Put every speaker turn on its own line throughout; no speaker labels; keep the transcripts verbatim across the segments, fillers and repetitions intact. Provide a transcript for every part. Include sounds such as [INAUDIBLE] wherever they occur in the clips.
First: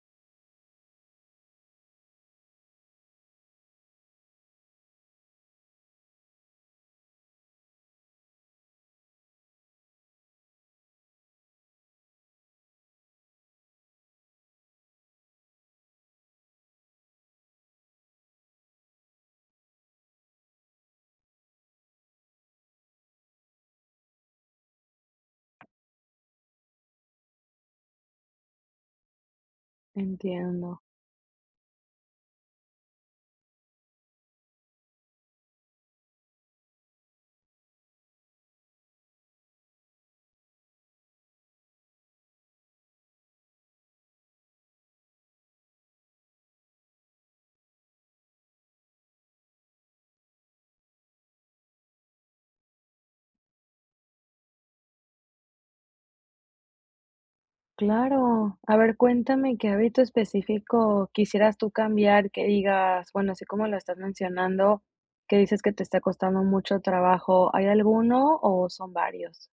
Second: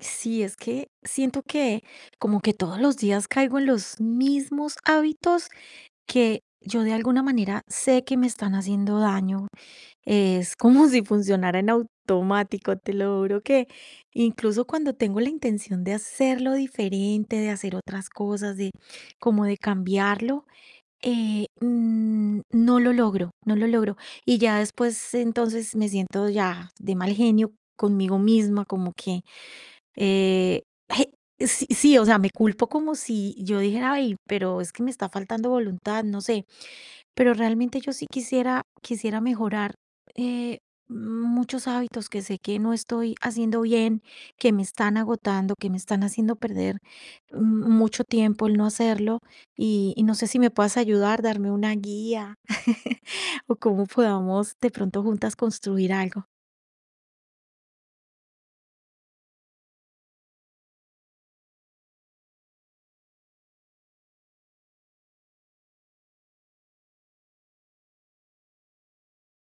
Sí, es que siento que como que todos los días caigo en los mismos hábitos que yo de alguna manera sé que me están haciendo daño. Es como [LAUGHS] si funcionara en automático, te lo juro que incluso cuando tengo la intención de hacerlo diferente, de hacer otras cosas, de como de cambiarlo, eh, mm, no lo logro, no lo logro. Y ya después entonces me siento ya de mal genio conmigo misma, como que eh,
Entiendo.
ay, sí, sí, o sea, me culpo como si yo dijera, ay, pero es que me está faltando voluntad, no sé, pero realmente yo sí quisiera, quisiera mejorar eh, muchos hábitos que sé que no estoy haciendo bien, que me están agotando, que me están haciendo perder mm, mucho tiempo el no hacerlo y, y no sé si me puedas ayudar, darme una guía [LAUGHS] o cómo podamos de pronto juntas construir algo.
Claro. A ver, cuéntame qué hábito específico quisieras tú cambiar, que digas, bueno, así como lo estás mencionando, que dices que te está costando mucho trabajo, ¿hay alguno o son varios?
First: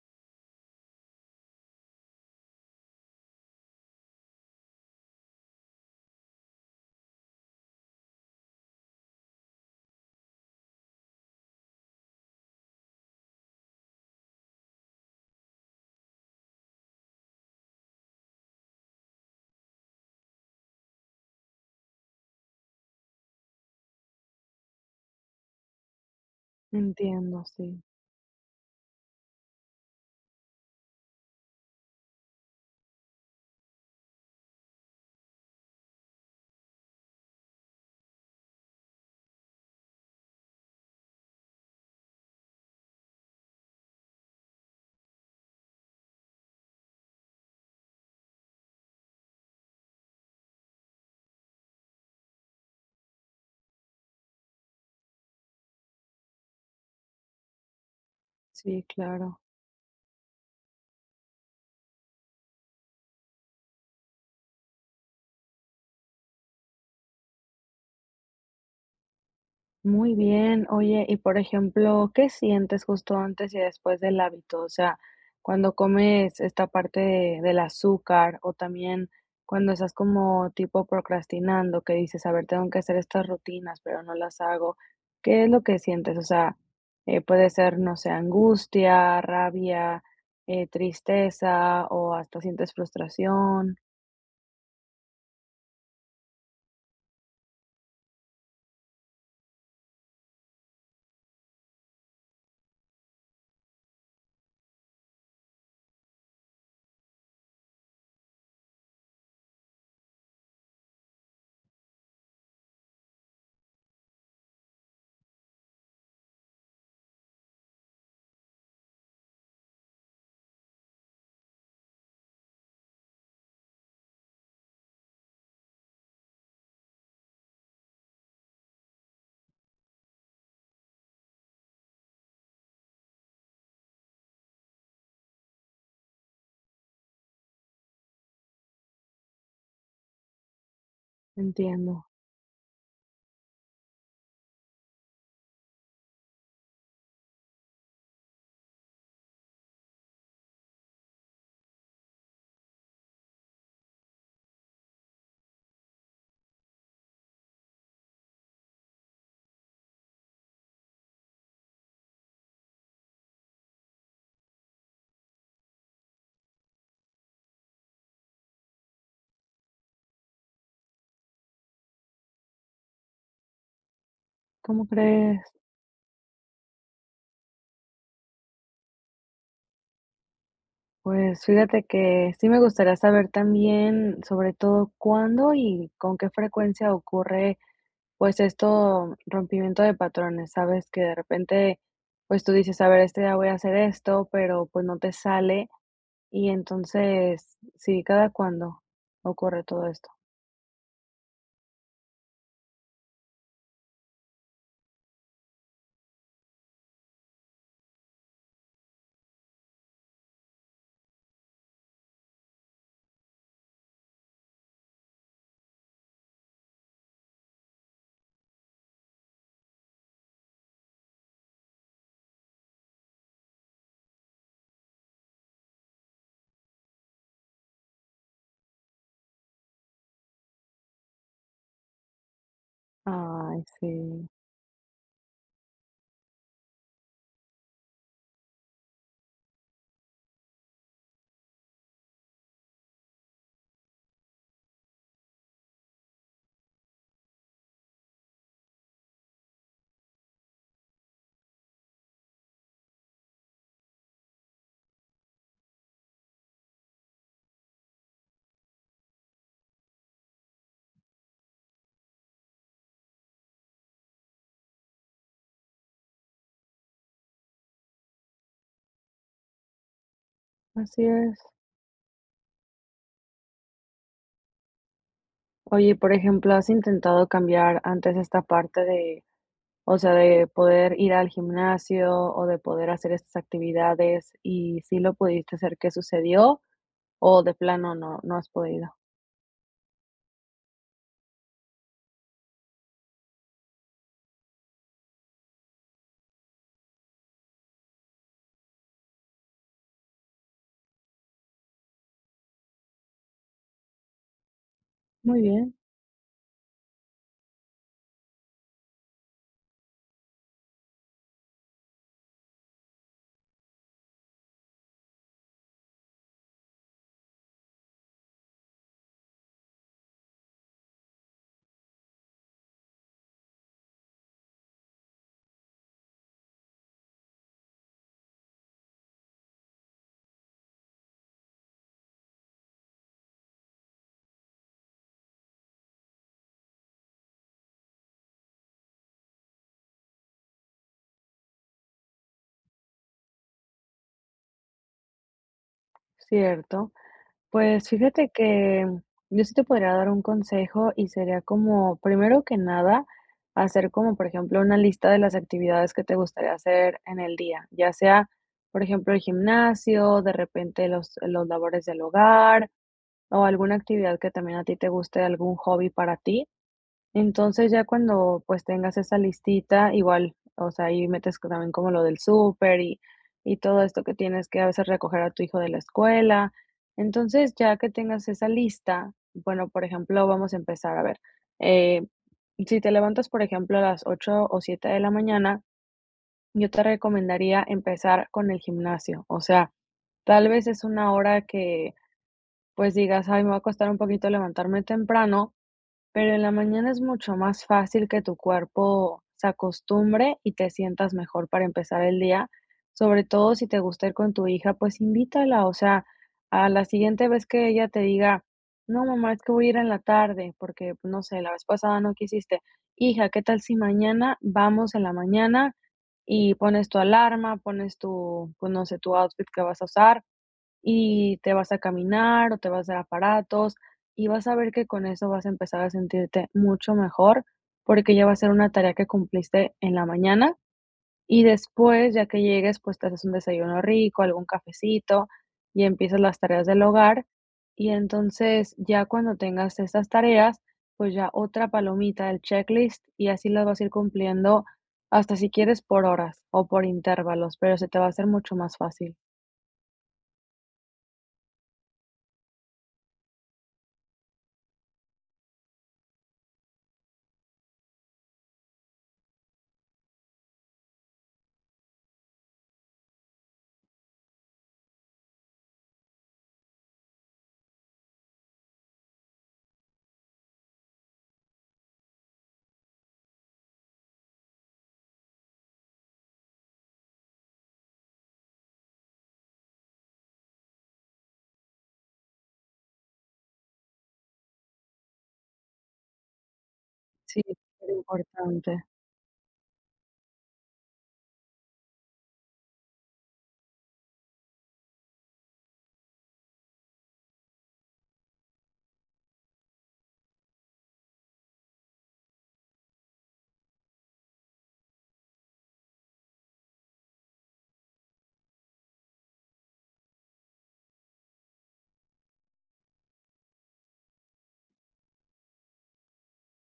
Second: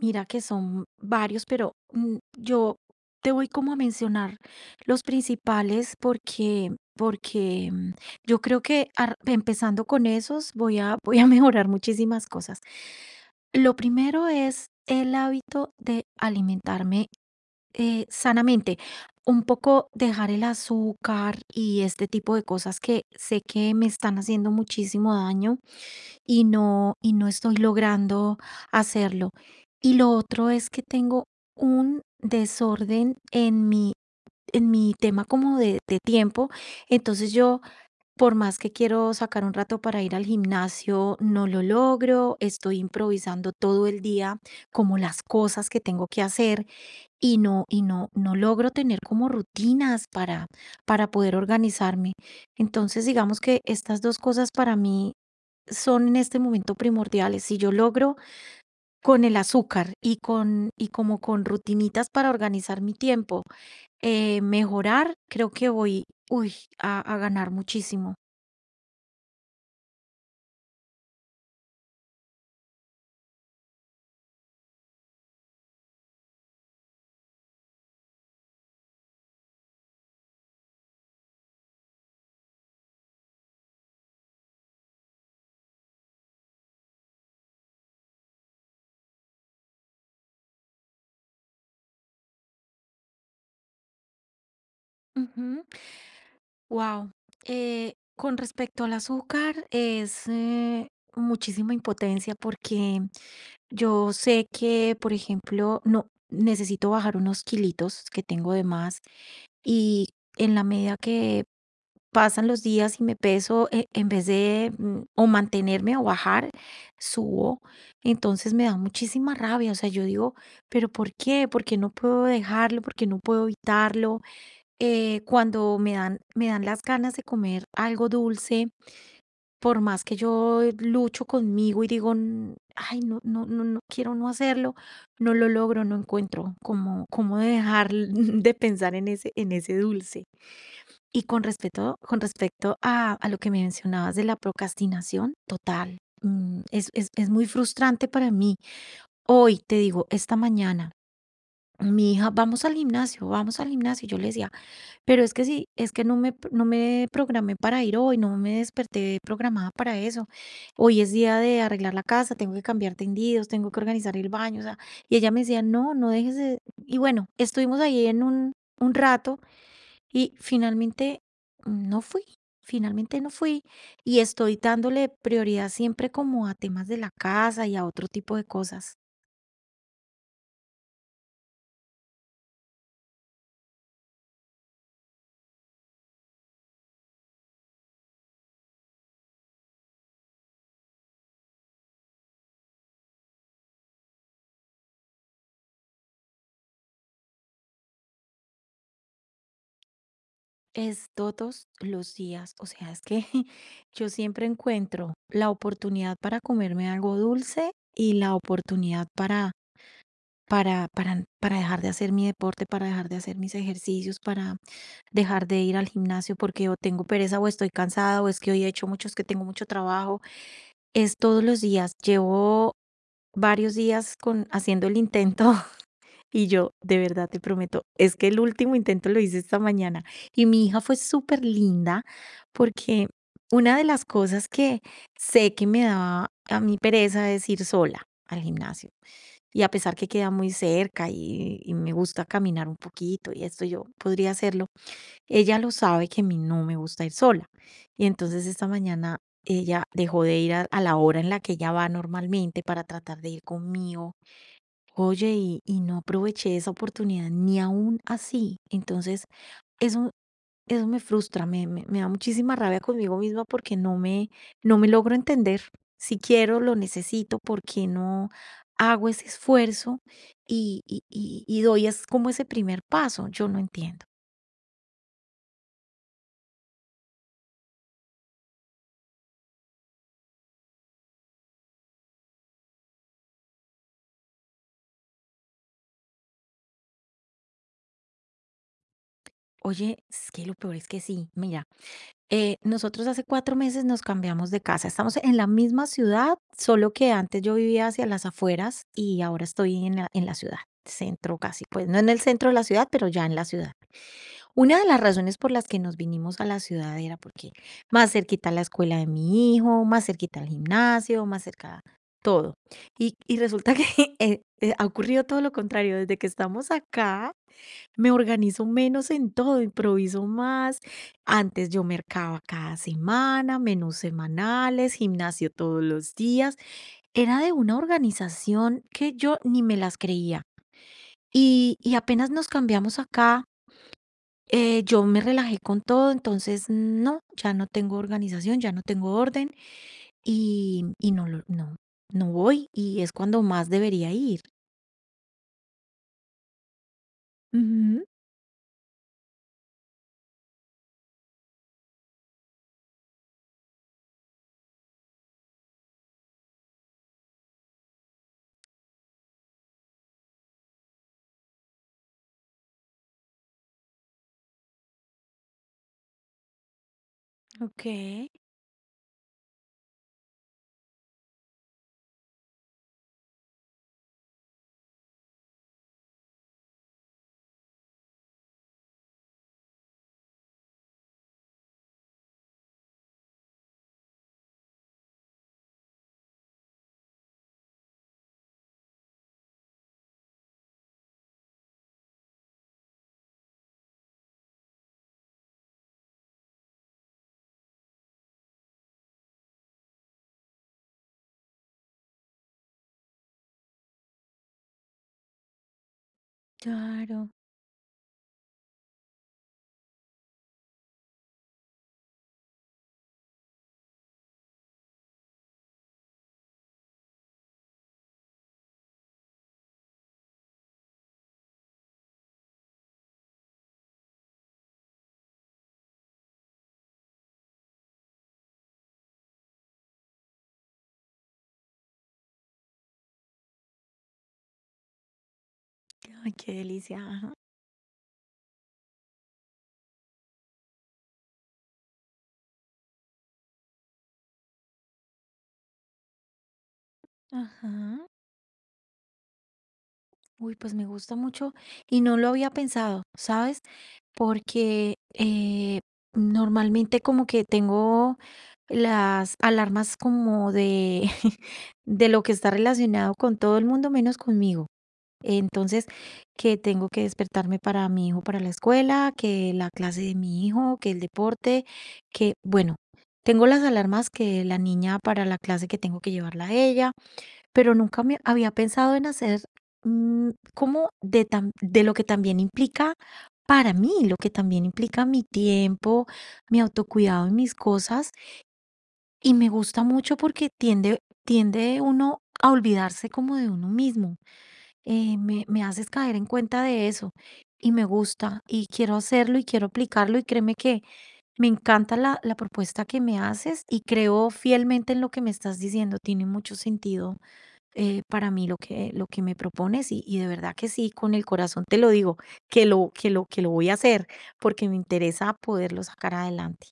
Mira que son varios, pero mm, yo te voy como a mencionar los principales porque, porque mm, yo creo que ar- empezando con esos voy a, voy a [LAUGHS] mejorar muchísimas cosas. Lo primero es el hábito de alimentarme eh, sanamente, un poco dejar el azúcar y este tipo de cosas que sé que me están haciendo muchísimo daño y no y no
Entiendo,
estoy
sí,
logrando hacerlo. Y lo otro es que tengo un desorden en mi en mi tema como de, de tiempo. Entonces yo, por más que quiero sacar un rato para ir al gimnasio, no lo logro. Estoy improvisando todo el día como las cosas que tengo que hacer y no, y no, no logro tener como rutinas para, para poder organizarme. Entonces digamos que estas dos cosas para mí son en este momento primordiales. Si yo logro
sí,
con el
claro.
azúcar y con y como con rutinitas para organizar mi tiempo, eh, mejorar, creo que voy, uy, a, a ganar muchísimo.
Muy bien. Oye, y por ejemplo, ¿qué sientes justo antes y después del hábito? O sea, cuando comes esta parte de- del azúcar o también cuando estás como tipo procrastinando, que dices, a ver, tengo que hacer estas rutinas, pero no las hago. ¿Qué es lo que sientes? O sea, eh, puede ser, no sé, angustia, rabia, eh, tristeza o hasta sientes frustración.
Wow. Con respecto al azúcar, es eh, muchísima impotencia porque yo sé que, por ejemplo, no necesito bajar unos kilitos que tengo de más y en la medida que pasan los días y me peso, e- en vez de mm, o mantenerme o bajar, subo. Entonces me da muchísima rabia. O sea, yo digo, ¿pero por qué? ¿Por qué no puedo dejarlo? ¿Por qué no puedo evitarlo? Eh, cuando me dan, me dan las ganas de comer algo dulce, por más que yo lucho conmigo y digo, "N- ay, no, no, no, no quiero no hacerlo, no lo logro, no encuentro cómo, cómo dejar [LAUGHS] de pensar en ese, en ese dulce". Y con respecto
Entiendo.
con respecto a a lo que me mencionabas de la procrastinación, total, mm, es es es muy frustrante para mí. Hoy, te digo, esta mañana, mi hija: "Vamos al gimnasio, vamos al gimnasio", y yo le decía: "Pero es que sí, es que no me pr- no me programé para ir hoy, no me desperté programada para eso. Hoy es día de arreglar la casa, tengo que cambiar tendidos, tengo que organizar el baño", o sea, y ella me decía: "No, no dejes de". Y bueno, estuvimos ahí en un un rato y finalmente no fui, finalmente no fui y estoy
¿Cómo
dándole
crees?
prioridad siempre como a temas de la casa y a otro tipo de cosas.
Pues fíjate que sí me gustaría saber también, sobre todo, cuándo y con qué frecuencia ocurre, pues, esto rompimiento de patrones, ¿sabes? Que de repente, pues, tú dices: "A ver, este día voy a hacer esto", pero, pues, no te sale. Y entonces, sí, ¿cada cuándo ocurre todo esto?
Es todos los días, o sea, es que [LAUGHS] yo siempre encuentro la oportunidad para comerme algo dulce y la oportunidad para para para para dejar de hacer mi deporte, para dejar de hacer mis ejercicios, para dejar de ir al gimnasio porque o tengo pereza o estoy cansada o es que hoy he hecho mucho, es que tengo mucho trabajo. Es todos los días. Llevo varios días con haciendo el intento [LAUGHS] y yo, de verdad te prometo, es que el último intento lo hice esta mañana. Y mi hija fue súper linda porque
Ay,
una de las
sí,
cosas que sé que me daba a mí pereza es ir sola al gimnasio. Y a pesar que queda muy cerca y, y me gusta caminar un poquito y esto yo podría hacerlo, ella lo sabe que a mí no me gusta ir sola. Y entonces esta mañana ella dejó de ir a, a la hora en la que ella va normalmente para tratar de ir conmigo. Oye, y, y no aproveché esa oportunidad ni aún así. Entonces, eso, eso me frustra, me, me, me da muchísima rabia conmigo misma porque no me, no me logro entender. Si quiero, lo necesito, ¿porque no hago ese esfuerzo y, y,
así es.
y y doy es como ese primer paso? Yo no entiendo.
Oye, por ejemplo, ¿has intentado cambiar antes esta parte de… O sea, ¿de poder ir al gimnasio o de poder hacer estas actividades, y si lo pudiste hacer? ¿Qué sucedió? ¿O de plano no, no has podido?
Oye, es que lo peor es que sí. Mira, eh, nosotros hace cuatro meses nos cambiamos de casa. Estamos en la misma ciudad, solo que antes yo vivía hacia las afueras y ahora estoy en la, en la ciudad, centro casi. Pues no en el centro de la ciudad, pero ya en la ciudad. Una de las razones
Muy
por las
bien,
que nos vinimos a la ciudad era porque más cerquita la escuela de mi hijo, más cerquita el gimnasio, más cerca todo. Y, y resulta que [LAUGHS] eh, eh, ha ocurrido todo lo contrario. Desde que estamos acá, me organizo menos en todo, improviso más. Antes yo mercaba cada semana, menús semanales, gimnasio todos los días. Era de una organización que yo ni me las creía. Y, y apenas nos cambiamos acá, eh, yo me relajé con todo, entonces no, ya no tengo organización, ya no tengo orden y, y no, lo- no, no voy y es cuando más debería ir.
cierto. Pues
Ujú.
fíjate que mm, yo sí te podría dar un consejo y sería como, primero que nada, hacer como, por ejemplo, una lista de las actividades que te gustaría hacer en el día, ya sea, por ejemplo, el gimnasio, de repente los, los labores del hogar o alguna actividad que también a ti te guste, algún hobby para ti. Entonces, ya
Ok,
cuando, pues, tengas esa listita, igual, o sea, ahí metes co también como lo del súper y y todo esto que tienes que a veces recoger a tu hijo de la escuela. Entonces, ya que tengas esa lista, bueno, por ejemplo, vamos a empezar, a ver, eh, si te levantas, por ejemplo, a las ocho o siete de la mañana, yo te recomendaría empezar con el gimnasio. O sea, tal vez es una hora que, pues, digas: "Ay, me va a costar un poquito levantarme temprano", pero en la mañana es mucho más fácil que tu cuerpo se acostumbre y te sientas mejor para empezar el día, sobre todo si te gusta ir con tu hija, pues invítala, o sea, a la siguiente
claro.
vez que ella te diga, no, mamá, es que voy a ir en la tarde, porque no sé, la vez pasada no quisiste, hija, ¿qué tal si mañana vamos en la mañana y pones tu alarma, pones tu, pues no sé, tu outfit que vas a usar? Y te vas a caminar o te vas a hacer aparatos y vas a ver que con eso vas a empezar a sentirte mucho mejor porque ya va a ser una tarea que cumpliste en la mañana y después, ya que llegues, pues te haces un desayuno rico, algún cafecito y empiezas
Ay,
las
qué
tareas del
delicia.
hogar.
Ajá.
Y entonces ya cuando tengas estas tareas, pues ya otra palomita del checklist y así las vas a ir cumpliendo hasta si quieres por horas o por intervalos,
Ajá.
pero se te va a hacer mucho más fácil.
Uy, pues me gusta mucho y no lo había pensado, ¿sabes? Porque eh, normalmente como que tengo las alarmas como de, [LAUGHS] de lo que está relacionado con todo el mundo menos conmigo. Entonces, que tengo que despertarme para mi hijo, para la escuela, que la clase de mi hijo, que el deporte, que bueno, tengo las alarmas que la niña para la clase que tengo que llevarla a ella, pero nunca me había pensado en hacer, mm, como de tam de lo que también implica para mí, lo que también implica mi tiempo, mi autocuidado y
Sí,
mis
es
cosas,
importante.
y me gusta mucho porque tiende tiende uno a olvidarse como de uno mismo, eh, me me haces caer en cuenta de eso, y me gusta, y quiero hacerlo, y quiero aplicarlo, y créeme que me encanta la la propuesta que me haces, y creo fielmente en lo que me estás diciendo, tiene mucho sentido eh, para mí lo que, lo que me propones y, y de verdad que sí, con el corazón te lo digo, que lo, que lo, que lo voy a hacer porque me interesa poderlo sacar adelante.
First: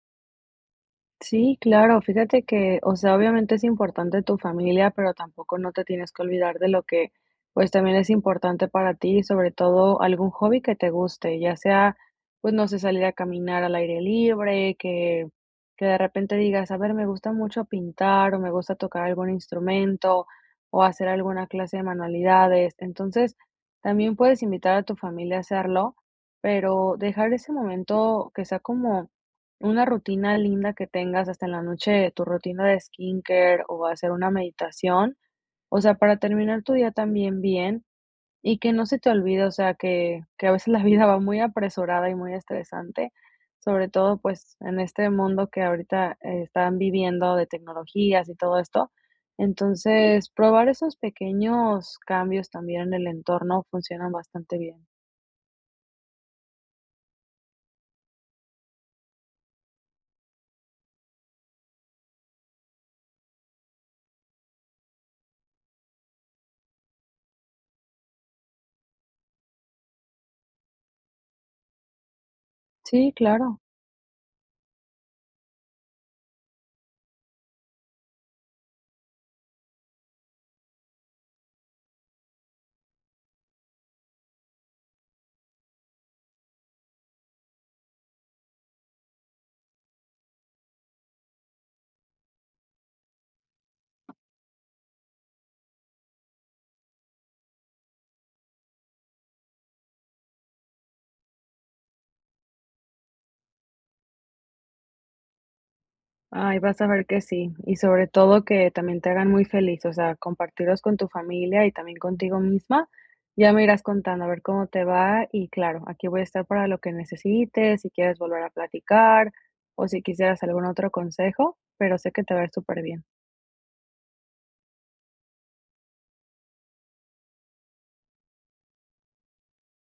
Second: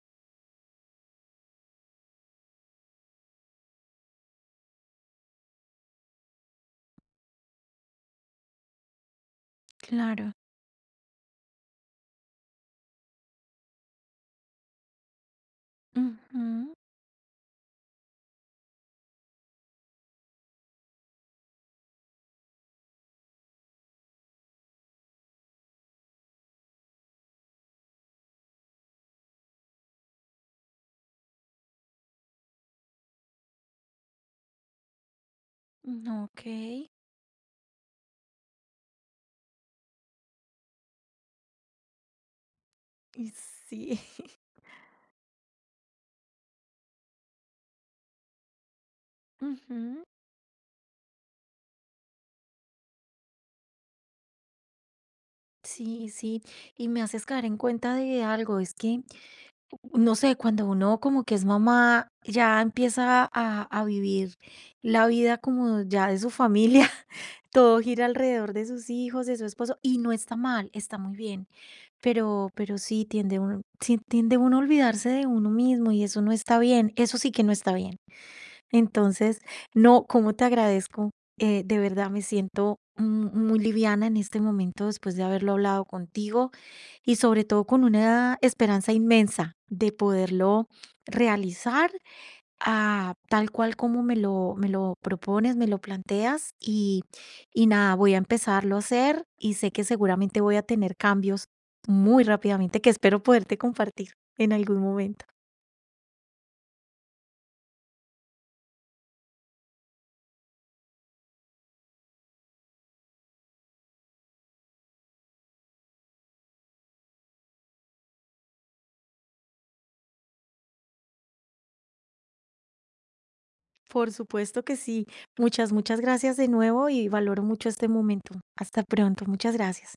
Sí, claro, fíjate que, o sea, obviamente es importante tu familia, pero tampoco no te tienes que olvidar de lo que, pues también es importante para ti, sobre todo algún
Claro.
hobby que te guste, ya sea, pues no sé, salir a caminar al aire libre, que, que de repente
Ujú,
digas, a ver, me gusta mucho pintar o me gusta tocar algún instrumento o hacer alguna clase de manualidades. Entonces, también puedes invitar a tu familia a hacerlo, pero dejar ese momento que sea como una rutina linda que tengas hasta en la noche, tu rutina de skincare o hacer una meditación, o sea, para
ok.
terminar tu día también bien y que no se te olvide, o sea, que, que a veces la vida va muy apresurada y muy estresante,
Y
sobre
sí.
todo
[LAUGHS]
pues en este mundo que ahorita eh, están viviendo de tecnologías y todo esto.
Ujú.
Entonces, probar esos pequeños cambios también en el entorno funcionan bastante bien.
Sí, sí, y me haces caer en cuenta de algo, es que no sé, cuando uno como que es mamá, ya empieza a, a vivir la vida como ya de su familia, [LAUGHS] todo gira alrededor de sus hijos, de su esposo, y no está mal, está muy bien, pero, pero sí
Sí,
tiende
claro.
uno, sí tiende uno a olvidarse de uno mismo y eso no está bien, eso sí que no está bien. Entonces, no, ¿cómo te agradezco? Eh, de verdad me siento mu- muy liviana en este momento después de haberlo hablado contigo y sobre todo con una esperanza inmensa de poderlo realizar ah, tal cual como me lo, me lo propones, me lo planteas y, y nada, voy a empezarlo a hacer y sé que seguramente voy a tener cambios muy rápidamente que espero poderte compartir en algún momento.
Ay, vas a ver que sí, y sobre todo que también te hagan muy feliz, o sea, compartirlos con tu familia y también contigo misma. Ya me irás contando a ver cómo te va y claro, aquí voy a estar para lo que necesites, si quieres volver a platicar o si quisieras algún otro consejo, pero sé que te va a ir superbién.
Por supuesto que sí. Muchas, muchas gracias de nuevo y valoro mucho este momento. Hasta pronto. Muchas gracias.